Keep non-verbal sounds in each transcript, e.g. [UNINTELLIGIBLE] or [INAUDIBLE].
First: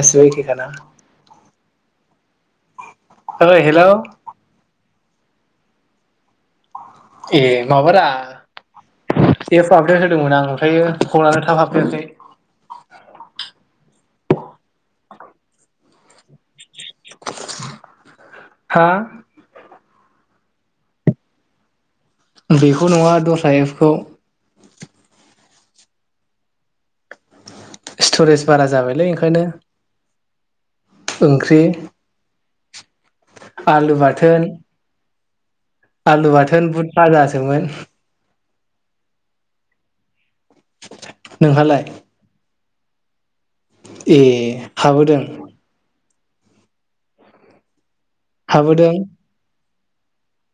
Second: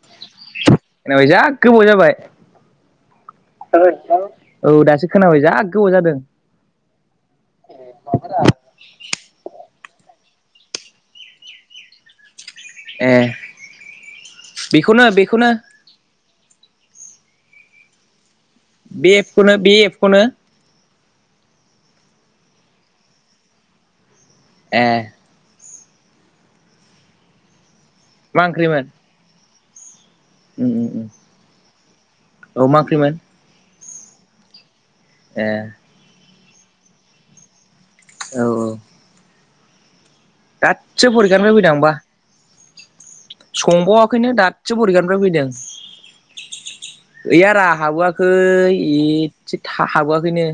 गासैबो एखेखाना? खोनाबाय जा गोबाव जाबाय ओइ ओ हेलौ हेलौ औ दासो खोनाबाय जा गोबाव जादों। ए माबारा आबदेद होदोंमोन आं ओमफ्राययो फनानो थाब हाबफेराखै। बेखौनो-बेखौनो हा बे एफखौनो बि एफ। फनो बेखौ नङा दस्रा एपसखौ ए स्टरेज मा बारा ओंख्रिमोन जाबायलै ओंखायनो उम उम ओंख्रि औ मा ओंख्रिमोन। आलु बाथोन ए आलु बाथोन बुथ बाजासोमोन औ-औ दासो फरिखानोफ्राय फैदां नोंहालाय आंबा। ए संबावआखैनो दाससो बरिगानिफ्राय हाबोदों फैदों। गैयारा हाबोयाखै हो हाबोदों एसे हा हाबो आखैनो।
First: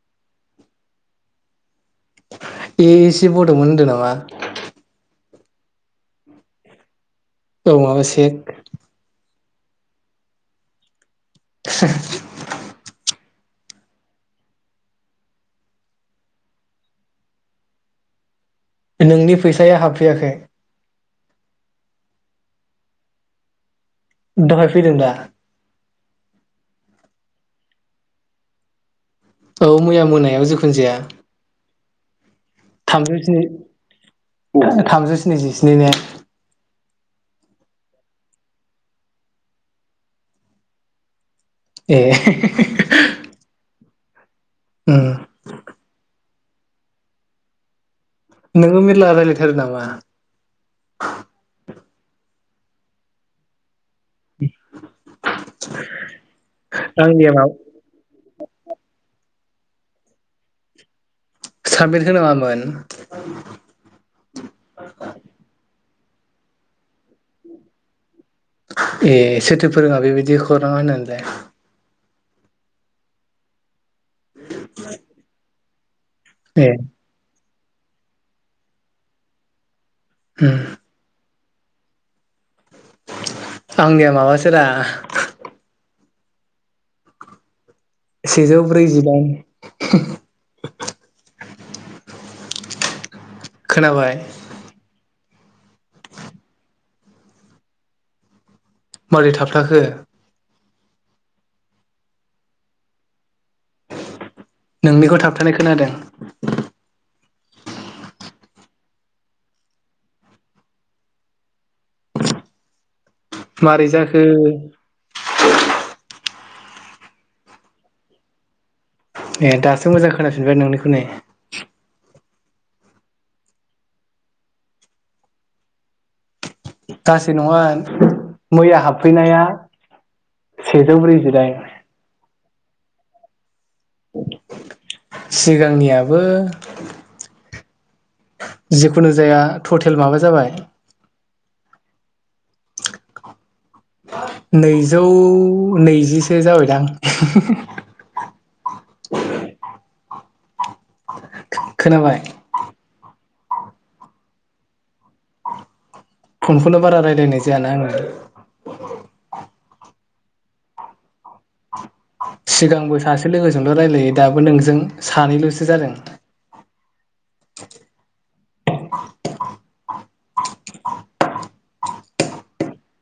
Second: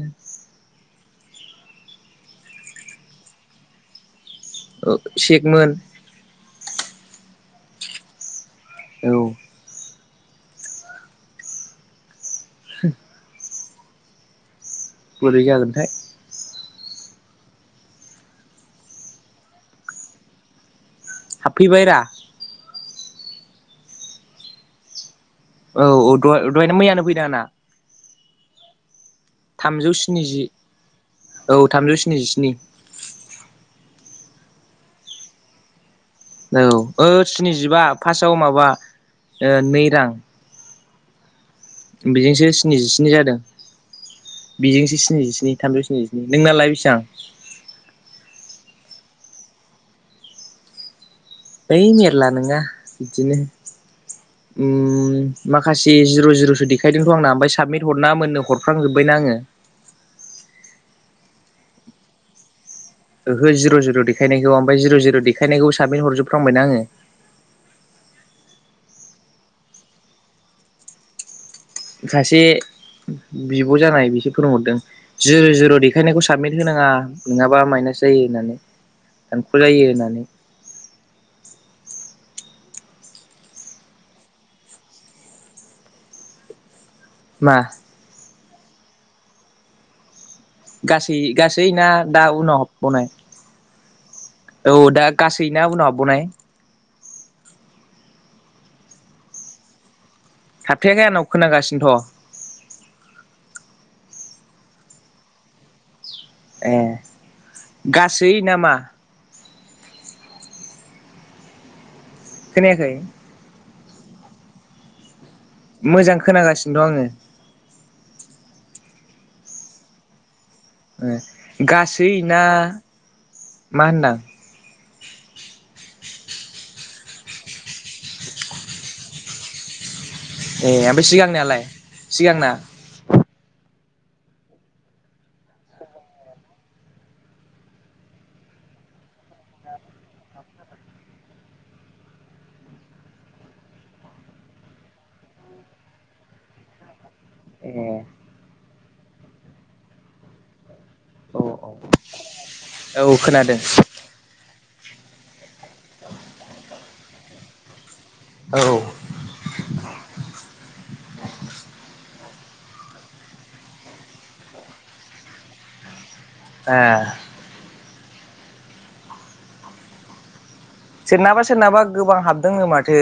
ए एसे बरमोन होनदों नामा। ओ सेकमोन औ माबा सेक औ [INAUDIBLE] [INAUDIBLE] बोरै जागोनथाय। नोंनि फैसाया हाबफैयाखै। हाबफै बायरा नोंथांआ फैदों दा। औ-औ द दहायनो मैयानो फैदों आंना। औ थामजौ मैया स्निजि मोनायाव जोखुन जाया। औ थामजौ स्निजिस्नि थामजौ स्नि थामजौ स्निजिस्नि ने। औ स्निजिबा फार्स्टआव माबा नै रां ए बेजोंसो स्निजिस्नि जादों। बेजोंसो उम स्निजिस्नि थामजौ स्निजिसे। नोंनालाय बेसिबां नोङो मेरला रायलायथारो नामा? ओइ मेरला नोङा दिनो ओम माखासे जिर' जिर'सो देखायदोंथ' आंनि आंना एमाव ओमफाय साबमिट हरनाङा मोननो हरफ्रांजोब्बायना आङो। साबमिट होनाङामोन। ओहो जिर' जिर' देखायनायखौ ओमफाय जिर' जिर' देाखानायखौ सो साबमिट हरजोबफ्रांबायना आङो। ए सोरथो फोरोङा बेबायदि हरनाङा होननानैलाय? सासे बिउ ब' जानाय बिसोर फोरोंहरदों जिर' जिर' देख देखायनायखौ साबमिट ए होनाङा नोङा बा मायनास जायो होननानै दानख' जायो होनना उम आंनिया माबासो रा मा? सेजौ ब्रैजिदाइन। गासै गासै ना दा उनाव हाबबावनाय? खोनाबाय। औ दा गासै ना उनाव हाबबावनाय? मारै थाबथाखो? थाबथायाखै आंनाव खोनागासिनोथ'। नोंनिखौ थाबथानाय खोनादों। ए गासै नामा? खोनायाखै। मारै जाखो? मोजां खोनागासिनो दं आङो। ए दासो मोजां खोना ए गासै ना मा होनदां? गासै नङा मैया हाबफैनाया ए सेजौ ओमफाय ब्रैजिदाइन सिगांनियालाय सिगांना? सिगांनियाबो जिखुनु जाया थटेल माबा जाबाय नैजौ नैजिसो जाबायदां। [UNINTELLIGIBLE] औ औ खोनाबाय औ खोनादो। फनखौनो बारा रायलायनाय जायाना आङो। ओ औ। सिगांबो सासे लोगोजोंल' रायलायो दाबो नोंजों सानैल'सो जादों। ए [INAUDIBLE] सोरनाबा सोरनाबा गोबां हाबदोंनो माथो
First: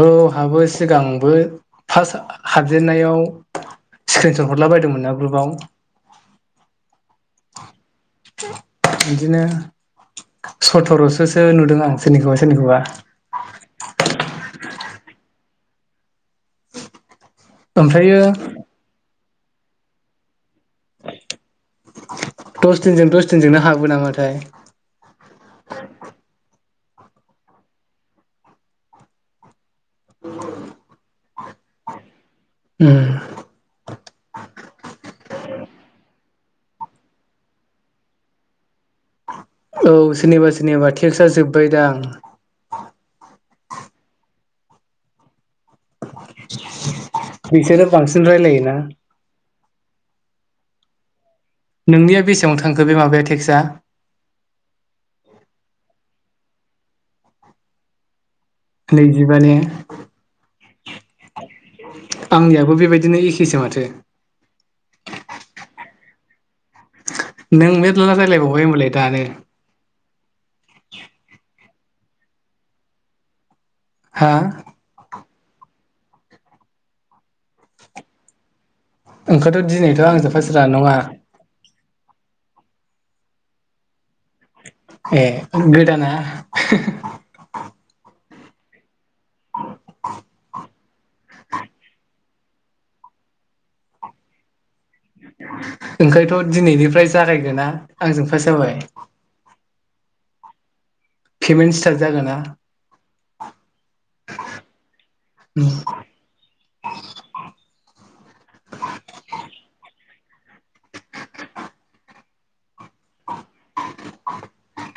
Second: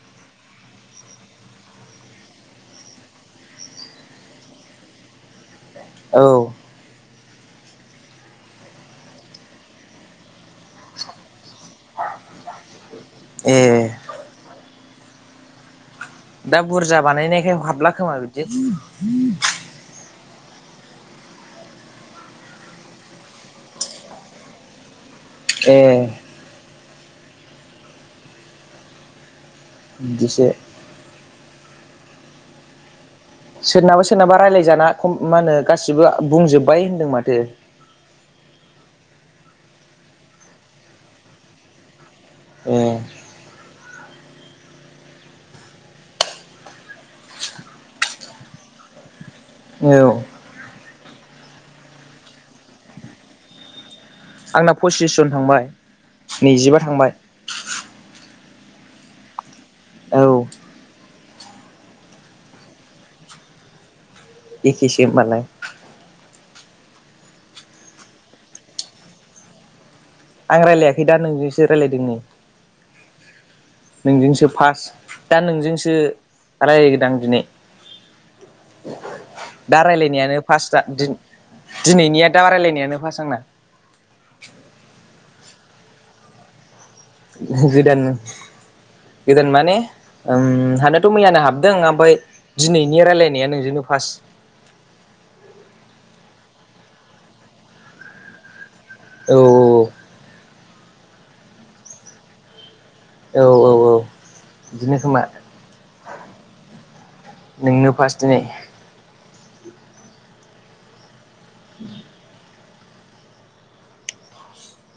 औहाबो सिगांबो फार्स्ट हाबजेनन्नायाव स्क्रिनसट हरला बायदोंमोन ना ग्रुपयाव औ बिदिनो सथरसोसो नुदों आं सोरनिखौबा सोरनिखौबा ए दा बुरजा बानायनाय। हाबला खोमा ओमफ्रायो बिदि [UNINTELLIGIBLE] दस दिनजों दस दिनजोंनो हाबो नामाथाय? ए बिदिसो ओम सोरनाबा सोरनाबा रायल्लायजाना ख मा होनो गासिबो बुंजोबबाय होन्दों माथो। औ सोरनिबा सोरनिबा टेक्स्टआ जोब्बायदां। ए बिसोरो बांसिन रायलायो ना [UNINTELLIGIBLE] औ नोंनिया बेसेबां थांखो बे माबाया टेक्सआ? आंना फसिसजन थांबाय नैजिबा थांबाय? नैजिबा ने औ आंनियाबो बेबायदिनो एखेसो माथो। एखेसो होनबालाय । नों मेरला राय्लायबावबाय होमबालाय दानो। आं रायज्लायाखै दा नोंजोंसो। दे रायलायदोनि हा नोंजोंसो फार्स्ट। दा नोंजोंसो रायज्लायगोदां दिनै। ओंखाथ' दा दिनैथ' आंजों रायलायनायानो फार्स रा फार्स्ट नङा [UNINTELLIGIBLE] दिनैनिया दा रायलायनायानो फास आंना ए गोदाना ओहो ओ गोदाननो [UNINTELLIGIBLE] गोदोन माने ओम हाबनायाथ मैयानो हाबदों ओमफ्राय दिनैनि रायलायनाया नोंजोंनो फार्स्ट। ओंखायथ' दिनैनिफ्राय जागायगोना आंजों फार्स्ट जाबाय औ पेमेन्ट स्टार्ट जागोन ना [UNINTELLIGIBLE] औ औ औ बिदिनो खोमा। नोंनो फार्स्ट दिनै [INAUDIBLE]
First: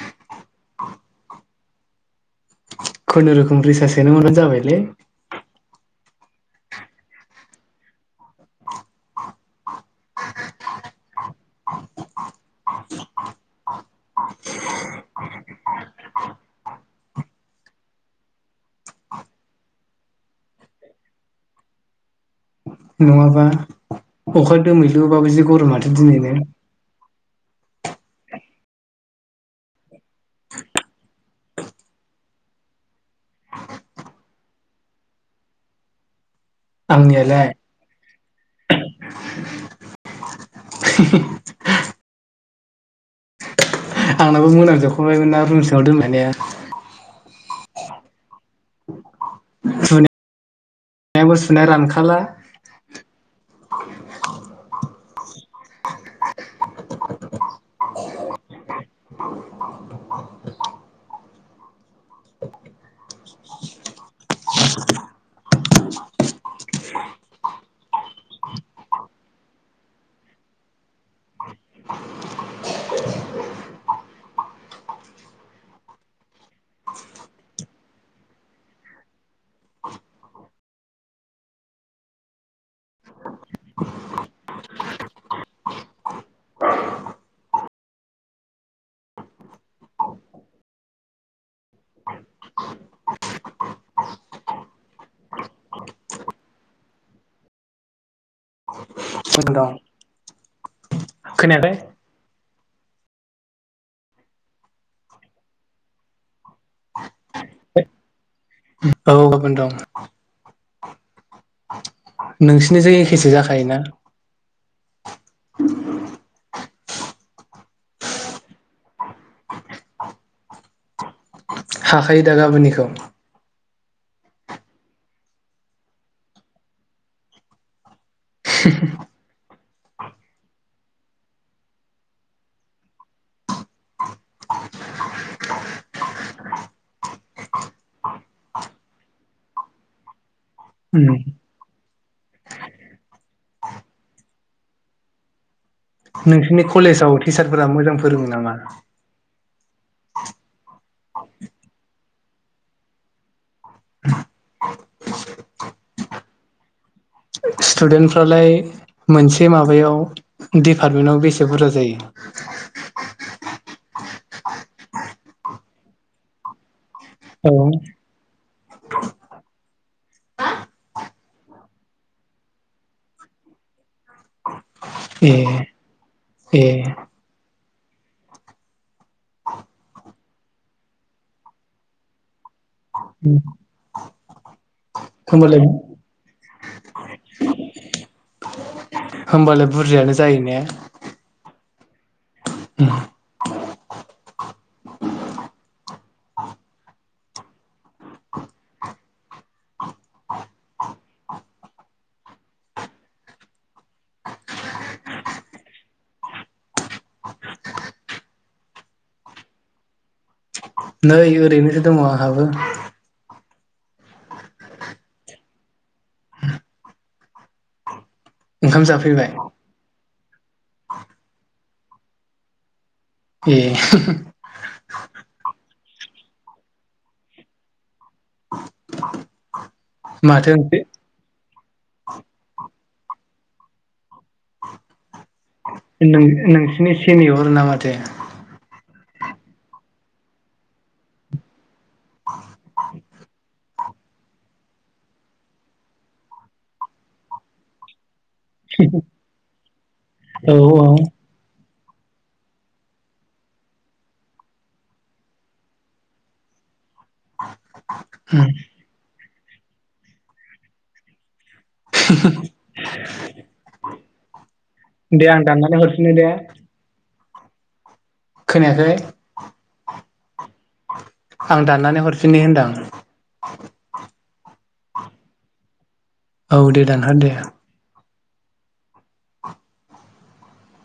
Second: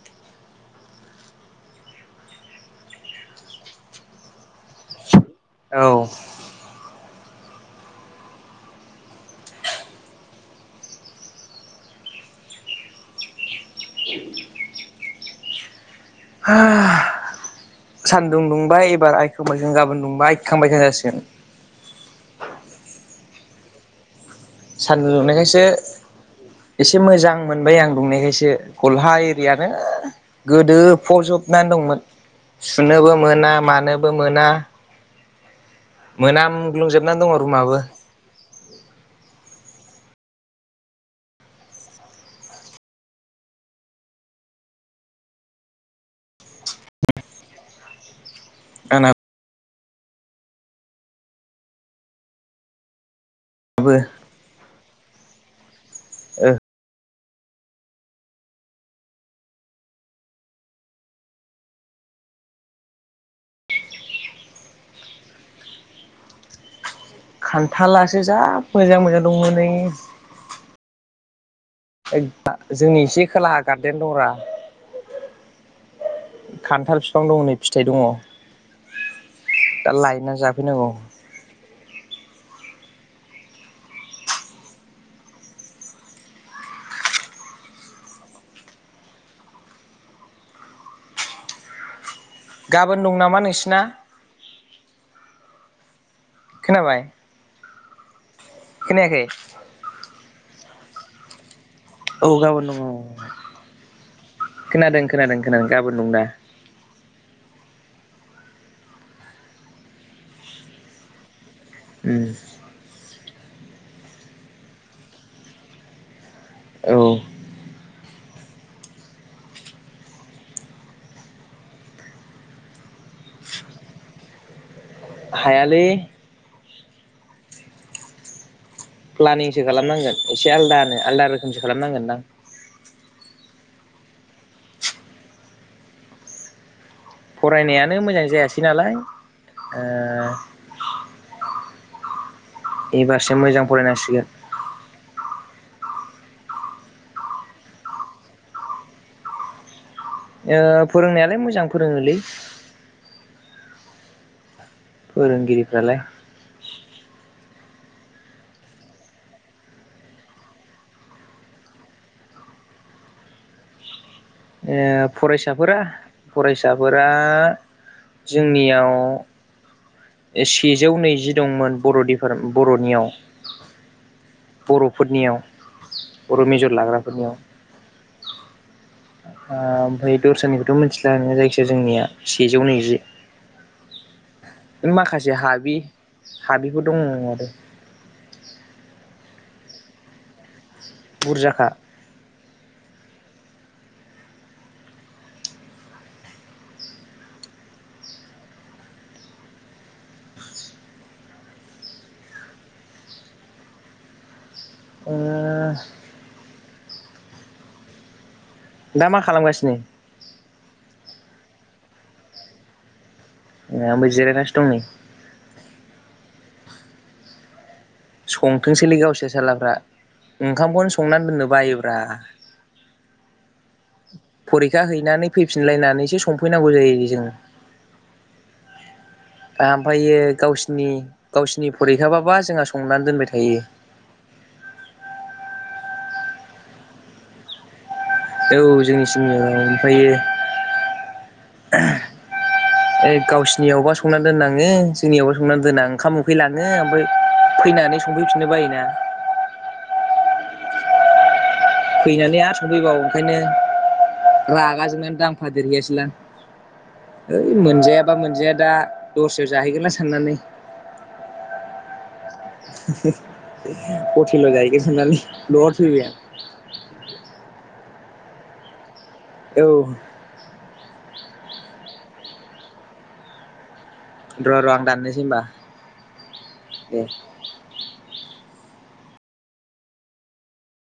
खुनुरुखुम रिसासोनो मोनानो जाबायलै। औ सान्दुं दुंबाय एबार आइखांबाइखां गाबोन दुंबाय आइखांबायखां जासिगोन। नङाबा अखा सानदुं दोमहैलुबाबो जि दुंनायखायसो गरमथो माथो दिनैनो ने। एसे मोजां मोनबाय आं दुंनायखासो गस्ला एरियानो गोदो फजबनानै दंमोन सुनोबो मोना मानोबो मोना। मोनाम ग्लुंजोबनानै दं आंनियालाय रुमाबो [UNINTELLIGIBLE] [INAUDIBLE] आंनाबो मोनाम जोबखांबायमोन ना रुमसिङाव दोनहै नाया सुनाय सुनायाबो सुनाया रानखाला। आबो ओ [UNINTELLIGIBLE] [INAUDIBLE] [INAUDIBLE] [INAUDIBLE] खान्थालासो जा मोजां मोजां दंमोन नै। जोंनि एसे खोलाहा गार्देन दंब्रा खान्थाल बिफां दङ नै फिथाइ दङ दा लायनानै जाफैनांगौ। गाबोन दं नामा नोंसिना। खोनाबाय। खोनायाखै। खोनादों। औ गाबोन दङ खोनादों खोनादों खोनादों गाबोन दं दा। औ गाबोन दं। उम नोंसिनिजों एखे। बेदिनो जाखायोना। औ हाखायो दा गाबोननिखौ। हायलि। [INAUDIBLE] सो खालामनांगोन एसे आलदा आलदा रोखोमसो खालामनांगोन। फरायनायानो मोजां जायासै नालाय। [INAUDIBLE] एबारसो मोजां फरायनांसिगोन। नोंसोरनि कलेजाव टिचारफोरा मोजां फोरोङो नामा। फोरोंनायालाय मोजां फोरोङोलै। फोरोंगिरिफ्रालाय। स्टुडेन्टफ्रालाय मोनसे माबायाव डपार्टमेन्टाव बेसे बुरजा जायो। ए फरायसाफोरा फरायसा। नफोरा औ जोंनियाव। सेजौ नैजि। दंमोन बर फोर बरनियाव। ए बरफोरनियाव बर ए मेजर लाग्राफोरनियाव। आ ओमफ्राय। दस्रानिखौथ मिथिला नोंङो जायखि जाया जोंनिया। सेजौ नैजि। माखासे होमबालाय हाबै हाबैफोर दङ आरो। होमबालाय बुरजायानो जायो ने। बुरजाखा। [INAUDIBLE] [INAUDIBLE] [INAUDIBLE] ए दा मा खालामगासिनो। नै ओरैनोसो दङ आंहाबो। ए आंबो जिरायनानैसो दं नै। ओंखाम संथोंसैलै जाफैबाय गावसोर सालाफ्रा ओंखामखौनो संनानै दोननो बायोब्रा ए फरिखा हैनानै फैफिनलायनानैसो संफैनांगौ जायो जों। ओमफायो माथो ओंख्रि गावसिनि गावसिनि फरिखाबाबा जोंहा संनानै दोनबाय थायो। नों-नोंसिनि सेनियर ना माथो? औ जोंनि सिनियर औ ओमफायो ओइ गावसिनियावबा सं संना दोननाङो जोंनियावबा संनानै दोना ओंखाम उखैलाङो ओमफ्राय फैनानै सं फैफिननो बायो ना औ औ फैनानै आरो संफैबावो ओंखायनो रागाजोंनानै दांफा देरहैयासैलां। ओइ मोनजायाबा मोनजाया दा दस्रायाव जाहैगोनलां साननानै। [INAUDIBLE] हटेलाव जाहैगोन साननानै दे आं दाननानै ब्लद फैबाय हरफिनो आं। दे खोनायाखै? औ आं दाननानै हरफिननो होनदां। र' र' आं दाननोसै होनबा। औ दे दानहर दे